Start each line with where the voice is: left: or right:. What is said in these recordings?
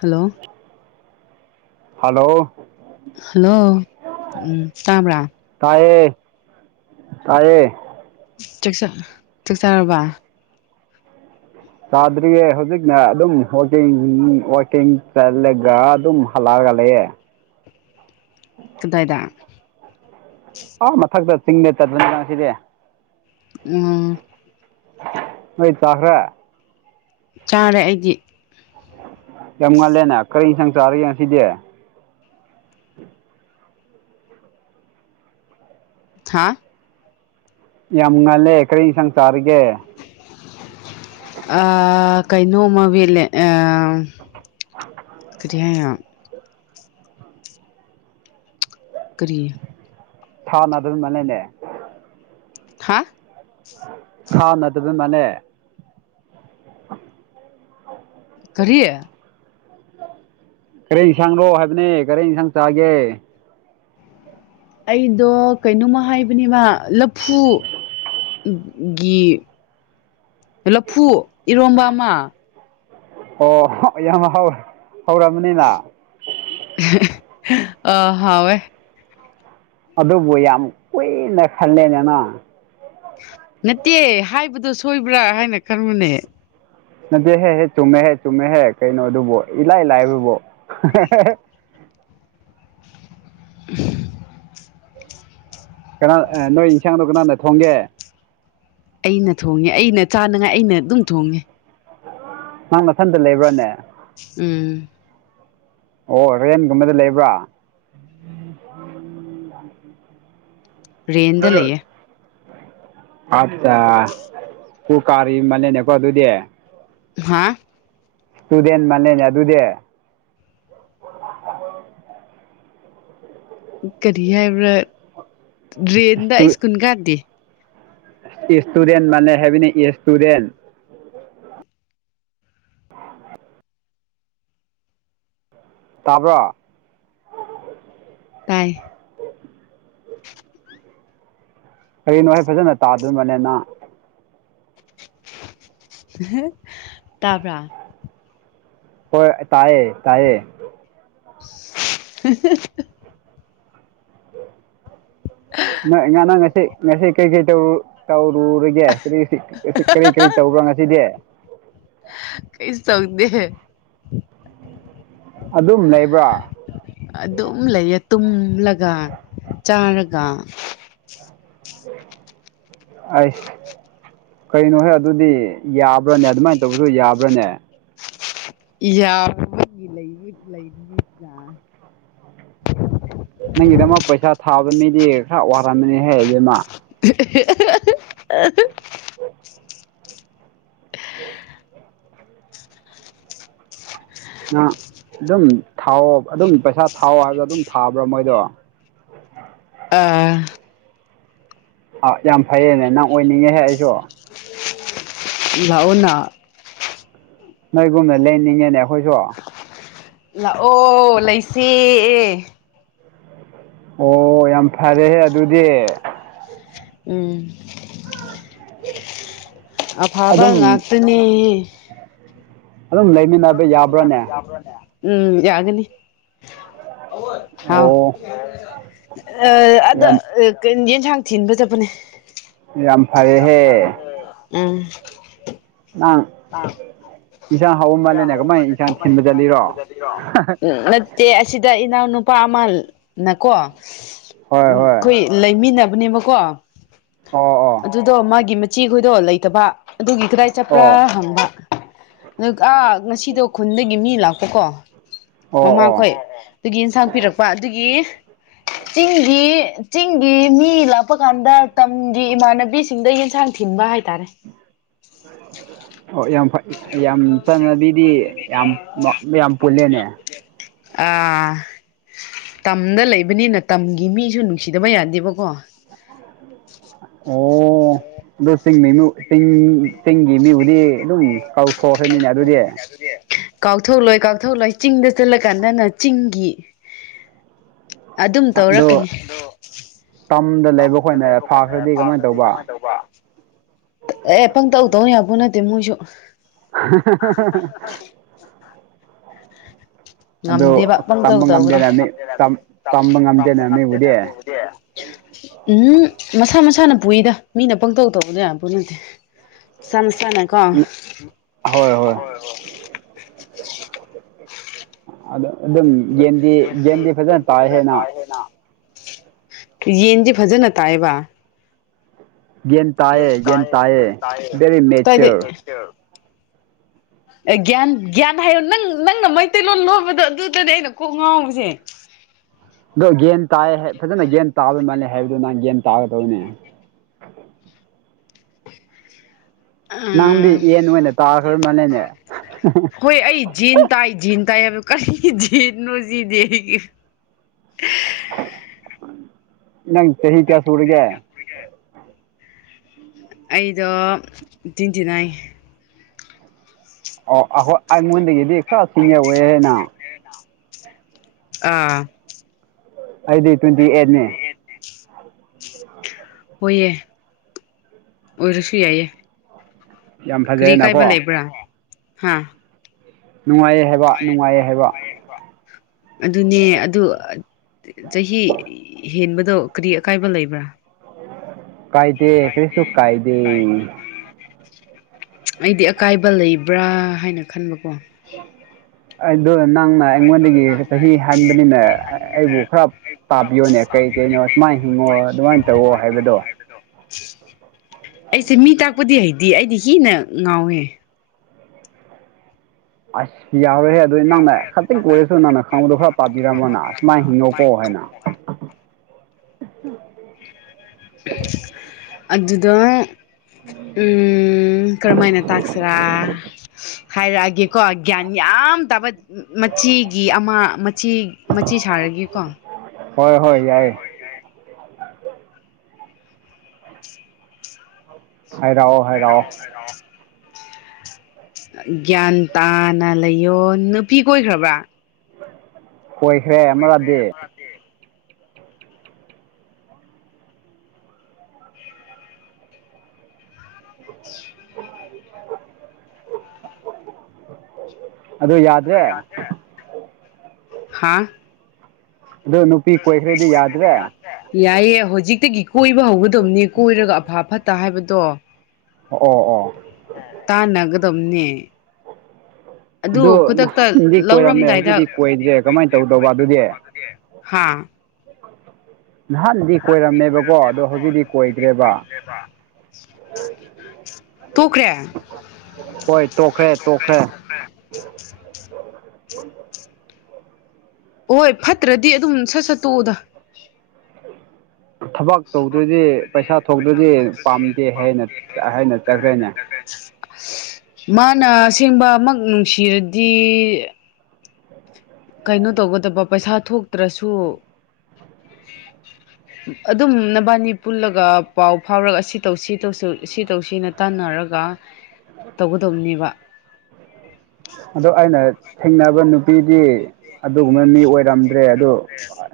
left: Hello
right: hello
left: hello ꯎꯝ ꯇꯥꯕ꯭ꯔꯥ
right: ꯇꯥꯢꯌꯦ ꯇꯥꯢꯌꯦ
left: ꯆꯛꯆꯥ ꯆꯛꯆꯥꯔꯕ
right: ꯆꯥꯗ꯭ꯔꯤꯌꯦ ꯍꯧꯖꯤꯛꯅ ꯑꯗꯨꯝ ꯋꯥꯀꯤꯡ ꯋꯥꯀꯤꯡ ꯆꯠꯂꯒ ꯑꯗꯨꯝ ꯍꯜꯂꯛꯑꯒ ꯂꯩꯌꯦ
left: ꯀꯗꯥꯢꯗ
right: ꯑꯥ ꯃꯊꯛꯇ ꯆꯤꯡꯗ ꯆꯠꯄꯅꯤ ꯉꯁꯤꯗꯤ
left: ꯎꯝ
right: ꯍꯣꯏ ꯆꯥꯈ꯭ꯔꯦ
left: ꯆꯥꯔꯦ ꯑꯩꯗꯤ
right: ꯌꯥꯝ ꯉꯜꯂꯦꯅꯦ ꯀꯔꯤ ꯏꯟꯁꯥꯡ ꯆꯥꯔꯒꯦ ꯉꯁꯤꯗꯤ
left: ꯍꯥ
right: ꯌꯥꯝ ꯉꯜꯂꯦ ꯀꯔꯤ ꯌꯦꯟꯁꯥꯡ ꯆꯥꯔꯒꯦ
left: ꯑ ꯀꯩꯅꯣꯝꯃꯥ ꯃꯦꯠꯂꯦ ꯑ
right: [unintelligible]
left: ꯀꯔꯤ ꯍꯥꯏ ꯀꯔꯤ
right: ꯊꯥꯟꯅꯥꯔ ꯃꯥꯅꯦꯅꯦ
left: ꯍꯥ
right: [unintelligible]
left: ꯀꯔꯤ
right: ꯀꯔꯤ ꯏꯟꯁꯥꯡꯅꯣ ꯍꯥꯏꯕꯅꯦ ꯀꯔꯤ ꯏꯟꯁꯥꯡ ꯆꯥꯒꯦ
left: ꯑꯩꯗꯣ ꯀꯩꯅꯣꯃ ꯍꯥꯏꯕꯅꯦꯕ ꯂꯐꯨ ꯒꯤ ꯂꯐꯨ ꯏꯔꯣꯝꯕ ꯑꯃ
right: ꯑꯣ ꯌꯥꯝ ꯍꯧꯔꯝ ꯃꯅꯤꯅ
left: ꯑ ꯍꯥꯎꯌꯦ
right: ꯑꯗꯨꯕꯨ ꯌꯥꯝ ꯀꯨꯏꯅ ꯈꯜꯂꯦꯗꯅ
left: ꯅꯠꯇꯦ ꯍꯥꯏꯕꯗꯨ ꯁꯣꯏꯕ꯭ꯔꯥ ꯍꯥꯏꯅ ꯈꯟꯕꯅꯦ
right: ꯅꯠꯇꯦꯍꯦ ꯍꯦ ꯆꯨꯝꯃꯦꯍꯦ ꯆꯨꯝꯃꯦꯍꯦ ꯀꯩꯅꯣ ꯑꯗꯨꯕꯣ ꯏꯂꯥꯏ ꯂꯥꯏꯕꯕꯣ
left: [unintelligible]
right: ꯀꯅꯥ ꯅꯣꯏ ꯌꯦꯟꯁꯥꯡꯗꯣ ꯀꯅꯥꯗ ꯊꯣꯡꯒꯦ
left: ꯑꯩꯅ ꯊꯣꯡꯉꯦ ꯑꯩꯅ ꯆꯥꯅꯉꯥꯏ ꯑꯩꯅ ꯑꯗꯨꯝ ꯊꯣꯡꯉꯦ
right: ꯅꯪ ꯅꯊꯟꯗ ꯂꯩꯕ꯭ꯔꯥꯅꯦ
left: ꯎꯝ
right: ꯑꯣ ꯔꯦꯟ ꯒꯨꯝꯕꯗ ꯂꯩꯕ꯭ꯔꯥ
left: ꯔꯦꯟꯗ ꯂꯩꯌꯦ
right: [unintelligible] ꯑꯠꯆꯥ ꯀꯥꯔꯤ ꯑꯃꯅꯦꯅꯦꯀꯣ ꯑꯗꯨꯗꯤ
left: ꯍꯥꯥ
right: ꯇꯨꯗꯦꯟ ꯃꯅꯦꯅ ꯑꯗꯨꯗꯤ
left: ꯀꯔꯤ ꯍꯥꯏꯕ꯭ꯔꯥ ꯗ꯭ꯔꯦꯟꯗ ꯑꯩ ꯁ꯭ꯀꯨꯟ ꯀꯥꯗꯦ
right: ꯏꯁꯇꯨꯗꯦꯟ ꯃꯥꯟꯂꯦ ꯍꯥꯏꯕꯅꯦ ꯏꯁꯇꯨꯗꯦꯟ꯫ ꯇꯥꯕ꯭ꯔꯥ꯫
left: ꯇꯥꯏ꯫
right: ꯀꯔꯤꯅꯣ ꯍꯦ ꯐꯖꯅ ꯇꯥꯗꯕꯅꯦꯅ꯫
left: ꯇꯕꯔꯥ꯫
right: ꯍꯣꯏ ꯇꯥꯏꯌꯦ ꯇꯥꯏꯌꯦ꯫
left: [unintelligible]
right: ꯅꯣꯏ ꯉꯅ ꯉꯁꯩ ꯉꯁꯩ ꯀꯩ ꯀꯩ ꯇꯧꯔꯨ ꯇꯧꯔꯨꯔꯒꯦ ꯀꯔꯤ ꯀꯔꯤ ꯇꯧꯕ꯭ꯔꯥ ꯉꯁꯤꯗꯤ꯫
left: ꯀꯩꯁꯨ ꯇꯧꯗꯦ꯫
right: ꯑꯗꯨꯝ ꯂꯩꯕ꯭ꯔꯥ꯫
left: ꯑꯗꯨꯝ ꯂꯩꯌꯦ ꯇꯨꯝꯂꯒ ꯆꯥꯔꯒ꯫
right: ꯑꯩꯁ꯫ ꯀꯩꯅꯣꯍꯦ ꯑꯗꯨꯗꯤ ꯌꯥꯕ꯭ꯔꯅꯦ ꯑꯗꯨꯃꯥꯏꯅ ꯇꯧꯕꯁꯨ ꯌꯥꯕ꯭ꯔꯅꯦ꯫
left: ꯌꯥ [inaudible]
right: ꯅꯪꯒꯤꯗꯃꯛ ꯄꯩꯁꯥ ꯊꯥꯕ ꯃꯤꯗꯤ ꯈꯔ ꯋꯥꯔꯝꯃꯅꯤ ꯍꯦ ꯏꯕꯦꯝ꯫
left: [unintelligible]
right: [inaudible] ꯑꯗꯨꯝ ꯊꯥꯎ ꯑꯗꯨꯝ ꯄꯩꯁꯥ ꯊꯥꯎꯑꯣ ꯍꯥꯏꯕꯗ ꯑꯗꯨꯝ ꯊꯥꯕ꯭ꯔꯥ ꯃꯣꯏꯗꯣ꯫
left: ꯑꯥ꯫
right: ꯑꯥ ꯌꯥꯝ ꯐꯩꯌꯦꯅꯦ ꯅꯪ ꯑꯣꯏꯅꯤꯡꯉꯦꯍꯦ ꯑꯩꯁꯨ꯫
left: ꯂꯥꯛꯑꯣꯅ꯫
right: ꯅꯣꯏꯒꯨꯝꯅ ꯂꯩꯅꯤꯡꯉꯦꯅꯦ ꯑꯩꯈꯣꯏꯁꯨ꯫
left: ꯂꯥꯛꯑꯣ ꯂꯩꯁꯤꯏ꯫
right: ꯑꯣ ꯌꯥꯝ ꯐꯔꯦꯍꯦ ꯑꯗꯨꯗꯤ꯫
left: ꯎꯝ꯫ ꯑꯐꯕ ꯉꯥꯛꯇꯅꯤ꯫
right: ꯑꯗꯨ ꯂꯩꯏ
left: ꯎꯝ ꯌꯥꯒꯅꯤ꯫ ꯑꯋꯨꯟ ꯍꯥꯎ
right: ꯑꯣ
left: ꯑꯗ꯫
right: ꯌꯥꯝ
left: ꯌꯦꯟꯁꯥꯡ ꯊꯤꯟꯕ ꯆꯠꯄꯅꯦ꯫
right: ꯌꯥꯝ ꯌꯥꯝꯝ ꯐꯔꯦꯍꯦ꯫
left: ꯎꯝ꯫
right: ꯅꯪ ꯏꯟꯁꯥꯡ ꯍꯧꯑ ꯃꯥꯜꯂꯦꯅꯦ ꯀꯃꯥꯏ ꯏꯟꯁꯥꯡ ꯊꯤꯟꯕ ꯆꯠꯂꯤꯔꯣ꯫
left: ꯇꯦ ꯑꯁꯤꯗ ꯏꯅꯥꯎꯅꯨꯄꯥ ꯑꯃꯅꯀꯣ ꯎꯝ
right: ꯍꯣꯏ ꯍꯣꯏ
left: ꯑꯩꯈꯣꯏ ꯂꯩꯃꯤꯟꯅꯕꯅꯦꯕꯀꯣ
right: ꯑꯣ ꯑꯣ
left: ꯑꯗꯨꯗꯣ ꯃꯥꯒꯤ ꯆꯦ ꯈꯣꯏꯗꯣ ꯂꯩꯇꯕ ꯑꯗꯨꯒꯤ ꯀꯗꯥꯏ
right: ꯑꯣ
left: ꯆꯠꯄ꯭ꯔꯥ ꯍꯪꯕ꯫ ꯑ ꯑꯥ ꯉꯁꯤꯗꯣ ꯈꯨꯟꯗꯒꯤ ꯃꯤ ꯂꯥꯛꯄꯀꯣ
right: ꯑꯣ ꯑꯣ
left: ꯃꯃꯥꯈꯣꯏ ꯑꯗꯨꯒꯤ ꯑꯦꯟꯁꯥꯡ ꯄꯤꯔꯛꯄ ꯑꯗꯨꯒꯤ ꯆꯤꯡꯒꯤ ꯆꯤꯡꯒꯤ ꯃꯤ ꯂꯛ ꯂꯥꯛꯄ ꯀꯥꯟꯗ ꯇꯝꯒꯤ ꯏꯃꯥꯟꯅꯕꯤꯁꯤꯡꯗ ꯌꯦꯟꯁꯥꯡ ꯊꯤꯟꯕ ꯍꯥꯏꯇꯥꯔꯦ꯫
right: ꯑꯣ ꯌꯥꯝ ꯐꯩ ꯌꯥꯝ ꯆꯠꯅꯕꯤꯗꯤ ꯌꯥꯝ ꯌꯥꯝ ꯄꯨꯜꯂꯦꯅꯦ꯫
left: ꯑꯥ꯫ ꯇꯝꯗ ꯂꯩꯕꯅꯤꯅ ꯇꯝꯒꯤ ꯃꯤꯁꯨ ꯅꯨꯡꯁꯤꯗꯕ ꯌꯥꯗꯦꯕꯀꯣ꯫
right: ꯑꯣ ꯑꯗꯨ ꯆꯤꯡ ꯃꯤ ꯆꯤꯡ ꯆꯤꯡꯒꯤ ꯃꯤꯕꯨꯗꯤ ꯑꯗꯨꯝ ꯀꯥꯎꯊꯣꯛꯈ꯭ꯔꯅꯤꯅꯦ ꯑꯗꯨꯗꯤ꯫
left: ꯀꯥꯎꯊꯣꯛꯂꯣꯏ ꯀꯥꯎꯊꯣꯛꯂꯣꯏ ꯆꯤꯡꯗ ꯆꯠꯂ ꯀꯥꯟꯗꯅ ꯆꯤꯡꯒꯤ꯫ ꯑꯗꯨꯝ ꯇꯧꯔꯛꯀꯅꯤ꯫
right: ꯑꯗꯣ ꯇꯝꯗ ꯂꯩꯕ ꯑꯩꯈꯣꯏꯅ ꯐꯥꯈ꯭ꯔꯗꯤ ꯀꯃꯥꯏꯅ ꯇꯧꯕ꯫
left: ꯀꯃꯥꯏꯅ ꯇꯧꯕ꯫ ꯑꯦ ꯄꯪꯇꯧ ꯇꯧ ꯌꯥꯕ ꯅꯠꯇꯦ ꯃꯣꯏꯁꯨ
right: [unintelligible] ꯑꯗꯨ
left: ꯉꯝꯗꯦꯕ ꯄꯪꯇꯧ
right: ꯇꯝꯕ
left: ꯇꯧꯕꯗꯤ
right: ꯉꯝꯗꯦꯅ ꯃꯤ ꯇꯝꯕ ꯉꯝꯗꯦꯅ ꯃꯤꯕꯨꯗꯤ
left: [inaudible] ꯎꯝ ꯃꯁꯥ ꯃꯁꯥꯅ ꯄꯨꯏꯗ ꯃꯤꯅ ꯄꯪꯇꯧ ꯇꯧꯕꯗꯤ ꯌꯥ ꯄꯣꯠ ꯅꯠꯇꯦ ꯃꯁꯥ ꯃꯁꯥꯅꯀꯣ
right: ꯎꯝ ꯍꯣꯏ ꯍꯣꯏ ꯑ ꯑꯗꯨꯝ ꯌꯦꯟꯗꯤ ꯌꯦꯟꯗꯤ ꯐꯖꯅ ꯇꯥꯏ ꯍꯥꯢꯅ
left: ꯌꯦꯟꯗꯤ ꯐꯖꯅ ꯇꯥꯢꯕ ꯌꯦꯟ ꯇꯥꯏꯌꯦ ꯌꯦꯟ ꯇꯌꯦ
right: ꯕꯦꯔꯤ
left: ꯇ [inaudible]
right: ꯃꯦꯆꯣꯔ
left: ꯑꯦ ꯒ꯭ꯌꯥꯟ ꯒ꯭ꯌꯥꯟ ꯍꯥꯏꯌꯣ ꯅꯪ ꯅꯪꯅ ꯃꯩꯇꯩꯂꯣꯟ ꯂꯣꯟꯕꯗꯣ ꯑꯗꯨꯗꯅꯦ ꯑꯩꯅ ꯀꯣꯛ ꯉꯥꯎꯕꯁꯦ
right: ꯑꯗꯣ ꯒꯦꯟ ꯇꯥꯏꯌꯦ ꯐꯖꯅ ꯒꯦꯟ ꯇꯥꯕ ꯃꯥꯜꯂꯦ ꯍꯥꯏꯕꯗꯣ ꯅꯪ ꯒꯦꯟ ꯇꯥꯒꯗꯧꯕꯅꯦ ꯅꯪꯗꯤ
left: ꯎꯝ
right: ꯌꯦꯟ ꯑꯣꯏꯅ ꯇꯥꯈ꯭ꯔ ꯃꯥꯜꯂꯦꯅꯦ
left: ꯍꯣꯏ ꯑꯩ ꯖꯦꯟ ꯇꯥꯏ ꯖꯦꯟ ꯇꯥꯏ ꯍꯥꯏꯕꯗꯣ ꯀꯔꯤ ꯖꯦꯟꯅꯣ ꯁꯤꯅꯦ ꯑꯩ ꯑ [inaudible]
right: ꯅꯪ ꯆꯍꯤ ꯀꯌꯥ ꯁꯨꯔꯒꯦ
left: ꯑꯩꯗꯣ ꯇ꯭ꯋꯦꯟꯇꯤ ꯅꯥꯏꯟ
right: ꯑꯣ ꯍꯣꯏ ꯑꯩꯉꯣꯟꯗꯒꯤꯗꯤ ꯁꯤꯉ ꯑꯣꯏ [inaudible]
left: ꯑꯥ
right: ꯑꯩꯗꯤ ꯇ꯭ꯋꯦꯟꯇꯤ ꯑꯦꯠꯅꯦ
left: ꯍꯣꯏꯌꯦ ꯑꯣꯏꯔꯁꯨ ꯌꯥꯏꯌꯦ
right: ꯌꯥꯝ
left: ꯀꯔꯤ ꯀꯥꯏꯕ
right: ꯐꯖꯩꯌꯦꯅꯀꯣ
left: ꯂꯩꯕ꯭ꯔꯥ ꯍꯥ
right: ꯅꯨꯡꯉꯥꯏꯌꯦ ꯍꯥꯏꯕ ꯅꯨꯡꯉꯥꯏꯌꯦ ꯍꯥꯏꯕ
left: ꯑꯗꯨꯅꯦ ꯑꯗꯨ ꯆꯍꯤ ꯍꯦꯟꯕꯗꯣ ꯀꯔꯤ ꯑꯀꯥꯏꯕ ꯂꯩꯕ꯭ꯔꯥ
right: ꯀꯥꯏꯗꯦ ꯀꯔꯤꯁꯨ ꯀꯥꯏꯗꯦ
left: ꯑꯩꯗꯤ ꯑꯀꯥꯏꯕ ꯂꯩꯕ꯭ꯔꯥ ꯍꯥꯏꯅ ꯈꯟꯕꯀꯣ
right: ꯑ [inaudible] ꯑꯗꯣ ꯅꯪꯅ ꯑꯩꯉꯣꯟꯗꯒꯤ ꯆꯍꯤ ꯍꯟꯕꯅꯤꯅ ꯑꯩꯕꯨ ꯈꯔ ꯇꯥꯕꯤꯌꯣꯅꯦ ꯀꯩ ꯀꯩꯅꯣ ꯁꯨꯃꯥꯏꯅ ꯍꯤꯡꯉꯣ ꯑꯗꯨꯃꯥꯏꯅ ꯇꯧꯋꯣ ꯍꯥꯏꯕꯗꯣ
left: ꯑꯩꯁꯦ ꯃꯤ ꯇꯥꯛꯄꯗꯤ ꯍꯩꯇꯤꯌꯦ ꯑꯩꯗꯤ ꯍꯤꯅ ꯉꯥꯎꯋꯦ
right: ꯑꯁ ꯌꯥꯔꯣꯢꯍꯦ ꯑꯗꯣ ꯅꯪꯅ ꯈꯛꯇꯪ ꯑꯣꯏꯔꯁꯨ ꯅꯪꯅ ꯈꯪꯕꯗꯣ ꯈꯔ ꯄꯥꯕꯤꯔꯝꯃꯣꯅ ꯁꯨꯃꯥꯏꯅ ꯍꯤꯡꯉꯣꯀꯣ ꯍꯥꯏꯅ
left: ꯑꯗꯨꯗ [inaudible] ꯎꯝ ꯀꯔꯝꯃꯥꯏꯅ ꯇꯥꯛꯁꯤꯔꯥ ꯍꯥꯏꯔꯛꯑꯒꯦꯀꯣ ꯒ꯭ꯌꯥꯟ ꯌꯥꯝꯅ ꯇꯥꯕ ꯃꯆꯦꯒꯤ ꯑꯃ ꯃꯆꯦ ꯃꯆꯦ ꯁꯥꯔꯒꯦꯀꯣ
right: ꯍꯣꯏ ꯍꯣꯏ ꯌꯥꯏ ꯍꯥꯏꯔꯛꯑꯣ ꯍꯥꯏꯔꯛꯑꯣ
left: ꯍꯥꯏꯔꯥꯎꯣ ꯍꯥꯏꯔꯥꯎꯣ [inaudible] ꯒ꯭ꯌꯥꯟ ꯇꯥꯅ ꯂꯩꯌꯣ ꯅꯨꯄꯤ ꯀꯣꯏꯈ꯭ꯔꯕ꯭ꯔꯥ
right: ꯀꯣꯏꯈ꯭ꯔꯦ ꯑꯃꯔꯗꯤ
left: ꯗꯦ [inaudible] [inaudible] ꯑꯗꯨ ꯌꯥꯗꯦ ꯍꯥ
right: ꯑꯗꯣ ꯅꯨꯄꯤ ꯀꯣꯏꯈ꯭ꯔꯗꯤ ꯌꯥꯗ꯭ꯔꯦ
left: ꯌꯥꯏꯌꯦ ꯍꯧꯖꯤꯛꯇꯒꯤ ꯀꯣꯏꯕ ꯍꯧꯒꯗꯧꯅꯦ ꯀꯣꯏꯔꯒ ꯑꯐ ꯐꯠꯇ ꯍꯥꯏꯕꯗꯣ
right: ꯑꯣ ꯑꯣ
left: ꯇꯥꯟꯅꯒꯗꯕꯅꯦ ꯑꯗꯣ
right: ꯑꯗꯨ
left: ꯈꯨꯗꯛꯇ
right: ꯅꯍꯥꯟꯗꯤ ꯀꯣꯏꯔꯝꯃꯦ
left: ꯂꯧꯔꯝꯗꯥꯏꯗ
right: ꯍꯧꯖꯤꯛꯇꯤ ꯀꯣꯏꯗ꯭ꯔꯦ ꯀꯃꯥꯏꯅ ꯇꯧꯗꯧꯕ ꯑꯗꯨꯗꯤ
left: ꯍꯥꯥ
right: [unintelligible]
left: ꯅꯍꯥꯟꯗꯤ ꯀꯣꯏꯔꯝꯃꯦꯕꯀꯣ ꯑꯗꯣ ꯍꯧꯖꯤꯛꯇꯤ ꯀꯣꯏꯗ꯭ꯔꯦꯕ ꯇꯣꯈ꯭ꯔꯦ
right: ꯍꯣꯏ ꯇꯣꯛꯈ꯭ꯔꯦ ꯇꯣꯛꯈ꯭ꯔꯦ
left: ꯍꯣꯏ ꯐꯠꯇ꯭ꯔꯗꯤ ꯑꯗꯨꯝ ꯁꯠ ꯁꯠ ꯇꯣꯛꯑꯣꯗ
right: ꯊꯕꯛ ꯇꯧꯗ꯭ꯔꯗꯤ ꯄꯩꯁꯥ ꯊꯣꯛꯇ꯭ꯔꯗꯤ ꯄꯥꯝꯗꯦ ꯍꯥꯏꯅ ꯍꯥꯏꯅ ꯆꯠꯈ꯭ꯔꯦꯅꯦ
left: ꯃꯥꯅ ꯑꯁꯦꯡꯕ ꯃꯛ ꯅꯨꯡꯁꯤꯔꯗꯤ ꯀꯩꯅꯣ ꯇꯧꯒꯗꯕ ꯄꯩꯁꯥ ꯊꯣꯛꯇ꯭ꯔꯁꯨ ꯑꯗꯨꯝ ꯅꯕꯥꯅꯤ ꯄꯨꯜꯂꯒ ꯄꯥꯎ ꯐꯥꯎꯔꯒ ꯁꯤ ꯇꯧ ꯁꯤ ꯇꯧꯁꯤ ꯁꯤ ꯇꯧꯁꯤ ꯅ ꯇꯥꯟꯅꯔꯒ ꯇꯧꯒꯗꯕꯅꯦꯕ
right: ꯑꯗꯣ ꯑꯩꯅ ꯊꯦꯡꯅꯕ ꯅꯨꯄꯤꯗꯤ ꯑꯗꯨꯒꯨꯝꯕ ꯃꯤ ꯑꯣꯏꯔꯝꯗ꯭ꯔꯦ ꯑꯗꯣ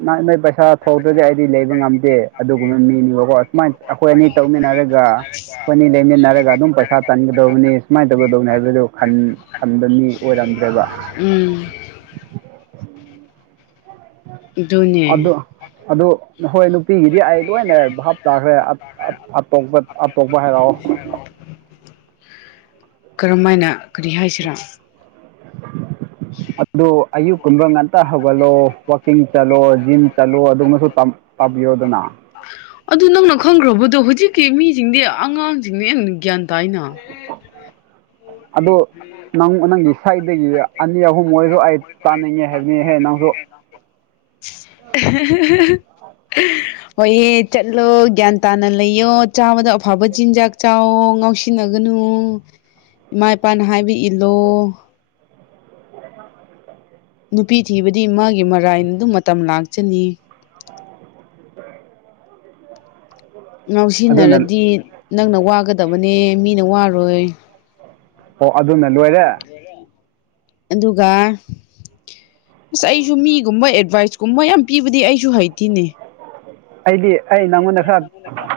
right: ꯅ ꯅꯣꯏ ꯄꯩꯁꯥ ꯊꯣꯛꯇ꯭ꯔꯗꯤ ꯑꯩꯗꯤ ꯂꯩꯕ ꯉꯝꯗꯦ ꯑꯗꯨꯒꯨꯝꯕ ꯃꯤꯅꯤꯕꯀꯣ ꯑꯁꯨꯃꯥꯏꯅ ꯑꯩꯈꯣꯏ ꯑꯅꯤ ꯇꯧꯃꯤꯟꯅꯔꯒ ꯑꯩꯈꯣꯏ ꯑꯅꯤ ꯂꯩꯃꯤꯟꯅꯔꯒ ꯑꯗꯨꯝ ꯄꯩꯁꯥ ꯇꯟꯒꯗꯕꯅꯤ ꯁꯨꯃꯥꯏꯅ ꯇꯧꯒꯗꯧꯅꯤ ꯍꯥꯏꯕꯗꯨ ꯈꯟ ꯈꯟꯗ
left: ꯎꯝ ꯑꯗꯨꯅꯦ
right: ꯑꯗꯨ ꯑꯗꯨ ꯍꯣꯏ ꯅꯨꯄꯤꯒꯤꯗꯤ ꯑꯩ ꯂꯣꯏꯅ ꯚꯥꯞ ꯇꯥꯈ꯭ꯔꯦ ꯑꯇꯣꯞꯄ ꯑꯇꯣꯞꯄ ꯍꯥꯏꯔꯛꯑꯣ
left: ꯀꯔꯝ ꯍꯥꯏꯅ ꯀꯔꯤ ꯍꯥꯏꯁꯤꯔꯥ
right: ꯑꯗꯨ ꯑꯌꯨꯛ ꯀꯨꯝꯕ ꯉꯟ ꯑꯝꯠꯇ ꯍꯧꯒꯠꯂꯣ ꯋꯥꯛꯀꯤꯡ ꯆꯠꯂꯣ ꯖꯤꯝ ꯆꯠꯂꯣ ꯑꯗꯨꯒꯃꯁꯨ ꯇꯥꯕꯤꯌꯣꯗꯅ
left: ꯑꯗꯨ ꯅꯪꯅ ꯈꯪꯈ꯭ꯔꯕꯗꯣ ꯍꯧꯖꯤꯛꯀꯤ ꯃꯤꯁꯤꯡꯗꯤ ꯑꯉꯥꯡꯁꯤꯡꯅ ꯍꯦꯟꯅ ꯒ꯭ꯌꯥꯟ ꯇꯥꯏꯅ
right: ꯑꯗꯣ ꯅꯪ ꯅꯪꯒꯤ ꯁꯥꯏꯗꯒꯤ ꯑꯅꯤ ꯑꯍꯨꯝ ꯑꯣꯏꯔꯣ ꯑꯩ ꯇꯥꯅꯤꯡꯉꯦ ꯍꯥꯏꯕꯅꯤꯍꯦ ꯅꯪꯁꯨ
left: [unintelligible] ꯍꯣꯏꯌꯦ ꯆꯠꯂꯣ ꯒ꯭ꯌꯥꯟ ꯇꯥꯅ ꯂꯩꯌꯣ ꯆꯥꯕꯗ ꯑꯐꯕ ꯆꯤꯟꯖꯥꯛ ꯆꯥꯋꯣ ꯉꯥꯎꯁꯤꯟ ꯁꯤꯟꯅꯒꯅꯨ ꯏꯃꯥ ꯏꯄꯥꯅ ꯍꯥꯏꯕ ꯏꯜꯂꯣ
right: [unintelligible]
left: ꯅꯨꯄꯤ ꯊꯤꯕꯗꯤ ꯃꯥꯒꯤ ꯃꯔꯥꯏꯅ ꯑꯗꯨꯝ ꯃꯇꯝ ꯂꯥꯛꯆꯅꯤ
right: ꯑꯗꯨꯅ
left: ꯉꯥꯎꯁꯤꯟꯅꯔꯗꯤ ꯅꯪꯅ ꯋꯥꯒꯗꯕꯅꯦ ꯃꯤꯅ ꯋꯥꯔꯣꯏ
right: ꯑꯣ ꯑꯗꯨꯅ ꯂꯣꯏꯔꯦ
left: ꯑꯗꯨꯒ ꯑꯁ ꯑꯩꯁꯨ ꯃꯤꯒꯨꯝꯕ ꯑꯦꯗꯚꯥꯏꯁꯀꯨꯝꯕ ꯌꯥꯝ ꯄꯤꯕꯗꯤ ꯑꯩꯁꯨ ꯍꯩꯇꯦꯅꯦ
right: ꯑꯩꯗꯤ ꯑꯩ ꯅꯪꯉꯣꯟꯗ ꯈꯔ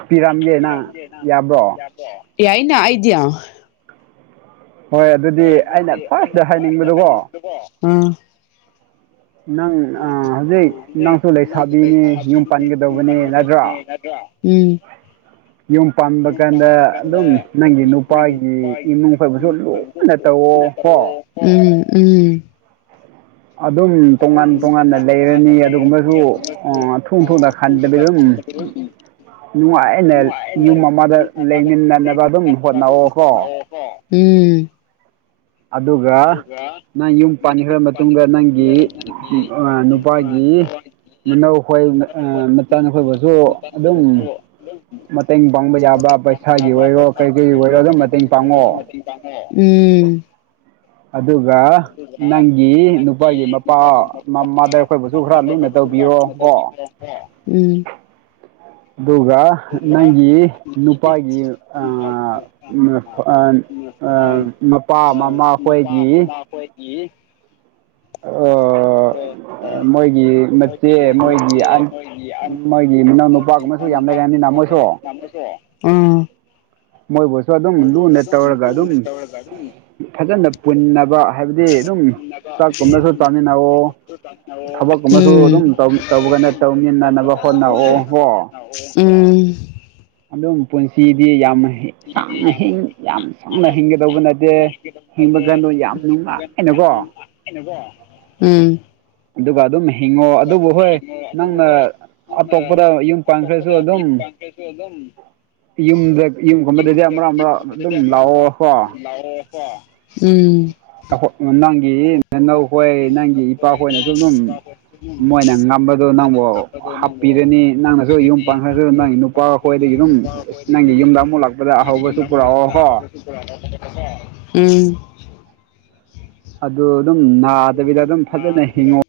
right: ꯄꯤꯔꯝꯒꯦꯅ ꯌꯥꯕ꯭ꯔꯣ
left: ꯌꯥꯏꯅ ꯑꯩꯗꯤ
right: ꯍꯣꯏ ꯑꯗꯨꯗꯤ ꯑꯩꯅ ꯐꯥꯔꯁꯇ ꯍꯥꯏꯅꯤꯡꯕꯗꯀꯣ
left: [unintelligible]
right: ꯅꯪ ꯍꯧꯖꯤꯛ ꯅꯪꯁꯨ ꯂꯩꯁꯥꯕꯤꯅꯤ ꯌꯨꯝ ꯄꯥꯟꯒꯗꯧꯕꯅꯦ ꯅꯠꯇ꯭ꯔꯥ
left: ꯎꯝ
right: ꯌꯨꯝ ꯄꯥꯟꯕꯥ ꯀꯥꯟꯗ ꯑꯗꯨꯝ ꯅꯪꯒꯤ ꯅꯨꯄꯥꯒꯤ ꯏꯃꯨꯡ ꯈꯣꯏꯕꯨꯁꯨ ꯂꯨꯅ ꯇꯧꯑꯣ ꯀꯣ
left: ꯎꯝ ꯎꯝ
right: ꯑꯗꯨꯝ ꯇꯣꯉꯥꯟ ꯇꯣꯉꯥꯟꯅ ꯂꯩꯔꯅꯤ ꯑꯗꯨꯒꯨꯝꯕꯁꯨ ꯊꯨ ꯊꯨꯅ ꯈꯟꯕꯅꯤ ꯑꯗꯨꯝ ꯅꯨꯉꯥꯏ ꯑꯦꯅꯦ ꯌꯨꯝ ꯑꯃꯥ ꯑꯗ ꯂꯩꯃꯤꯟꯅꯅꯕ ꯑꯗꯨꯝ ꯍꯣꯠꯅꯧꯑꯣꯀꯣ
left: ꯎꯝ
right: ꯑꯗꯨꯒ ꯅꯪ ꯌꯨꯝ ꯄꯥꯟꯈ꯭ꯔ ꯃꯇꯨꯡꯗ ꯅꯪꯒꯤ ꯅꯨꯄꯥꯒꯤ [unintelligible] ꯃꯇꯦꯡ ꯄꯥꯡꯕ ꯌꯥꯕ ꯄꯩꯁꯥꯒꯤ ꯑꯣꯏꯔꯣ ꯀꯩ ꯀꯩ ꯑꯣꯏꯔꯣ ꯑꯗꯨꯝ ꯃꯇꯦꯡ ꯄꯥꯡꯑꯣ
left: ꯎꯝ
right: ꯑꯗꯨꯒ ꯅꯪꯒꯤ ꯅꯨꯄꯥꯒꯤ ꯃꯄꯥ ꯃꯃꯥꯗ ꯑꯩꯈꯣꯏꯕꯨꯁꯨ ꯈꯔ ꯂꯨꯅ ꯇꯧꯕꯤꯔꯣ ꯀꯣ
left: ꯎꯝ
right: ꯑꯗꯨꯒ ꯅꯪꯒꯤ ꯅꯨꯄꯥꯒꯤ [unintelligible] ꯃꯄꯥ ꯃꯃꯥ ꯍꫭꯏꯒꯤ
left: ꯃꯈꫭꯏꯒꯤ
right: ꯑꯥ
left: ꯎꯝ
right: ꯃꯣꯏꯒꯤ ꯃꯆꯦ ꯃꯣꯏꯒꯤ ꯃꯣꯏꯒꯤ ꯃꯤꯅꯥꯎ ꯅꯨꯄꯥꯒꯨꯝꯕꯁꯨ ꯌꯥꯝ ꯂꯩꯔꯛꯑꯅꯤꯅ ꯃꯣꯏꯁꯨ
left: ꯑꯥ
right: ꯃꯣꯏꯕꯨꯁꯨ ꯑꯗꯨꯝ ꯂꯨ ꯅ ꯇꯔꯒ ꯑꯗꯨꯝ
left: [unintelligible]
right: ꯐꯖꯅ ꯄꯨꯟꯅꯕ ꯍꯥꯏꯕꯗꯤ ꯑꯗꯨꯝ ꯆꯥꯛꯀꯨꯝꯅꯁꯨ ꯆꯥꯃꯤꯟꯅꯋ ꯊꯕꯛꯀ ꯑꯃꯁꯨ
left: ꯎꯝ
right: ꯑꯗꯨꯝ ꯇꯧꯕꯒꯅ ꯇꯧꯃꯤꯟꯅꯅꯕ ꯍꯣꯠꯅꯑꯣ ꯍꯣ
left: ꯎꯝ
right: ꯑꯗꯨꯝ ꯄꯨꯟꯁꯤꯗꯤ ꯌꯥꯝ ꯁꯥꯡꯅ ꯌꯥꯝ ꯁꯥꯡꯅ ꯍꯤꯡꯒꯗꯧꯕ ꯅꯠꯇꯦ ꯍꯤꯡꯕ ꯀꯥꯟꯗꯣ ꯌꯥꯝ ꯅꯨꯡꯉꯥꯏꯅꯀꯣ
left: ꯎꯝ
right: ꯑꯗꯨꯒ ꯑꯗꯨꯝ ꯍꯤꯡꯉꯣ ꯑꯗꯨꯕꯨ ꯍꯣꯏ
left: ꯑꯗꯨ ꯍꯣꯏ
right: ꯅꯪꯅ
left: ꯅꯪꯅ
right: ꯑꯇꯣꯞꯄꯗ ꯌꯨꯝ
left: ꯑꯇꫭꯞꯄꯗ
right: ꯄꯥꯟꯈ꯭ꯔꯁꯨ ꯑꯗꯨꯝ
left: ꯀꯩꯁꯨ ꯑꯗꯨꯝ
right: ꯌꯨꯝꯗ ꯌꯨꯝꯒꯨꯝꯕꯗꯗꯤ ꯃꯔꯛ ꯃꯔꯛ ꯑꯗꯨꯝ ꯂꯥꯛꯑꯣ ꯀꯣ
left: ꯎꯝ
right: ꯅꯪ ꯒꯤ ꯅꯅꯧꯈꯣꯏ ꯅꯪꯒꯤ ꯏꯄꯥꯈꯣꯏꯅꯁꯨ ꯑꯗꯨꯝ ꯃꯣꯏꯅ ꯉꯝꯕꯗꯣ ꯅꯪꯕꯨ ꯍꯥꯞꯄꯤꯔꯅꯤ ꯅꯪꯅꯁꯨ ꯌꯨꯝ ꯄꯥꯡꯈ꯭ꯔꯁꯨ ꯅꯪꯒꯤ ꯅꯨꯄꯥ ꯑꯩꯈꯣꯏꯗꯒꯤ ꯑꯗꯨꯝ ꯅꯪꯒꯤ ꯌꯨꯝꯗ ꯑꯃꯨꯛ ꯂꯥꯛꯄ ꯑꯍꯧꯕꯁꯨ ꯄꯨꯔꯛꯑꯣ ꯍꯣ
left: ꯎꯝ
right: ꯑꯗꯨ ꯑꯗꯨꯝ ꯅꯥꯗꯕꯤꯗ ꯑꯗꯨꯝ ꯐꯖꯅ ꯍꯤꯡꯉꯑꯣ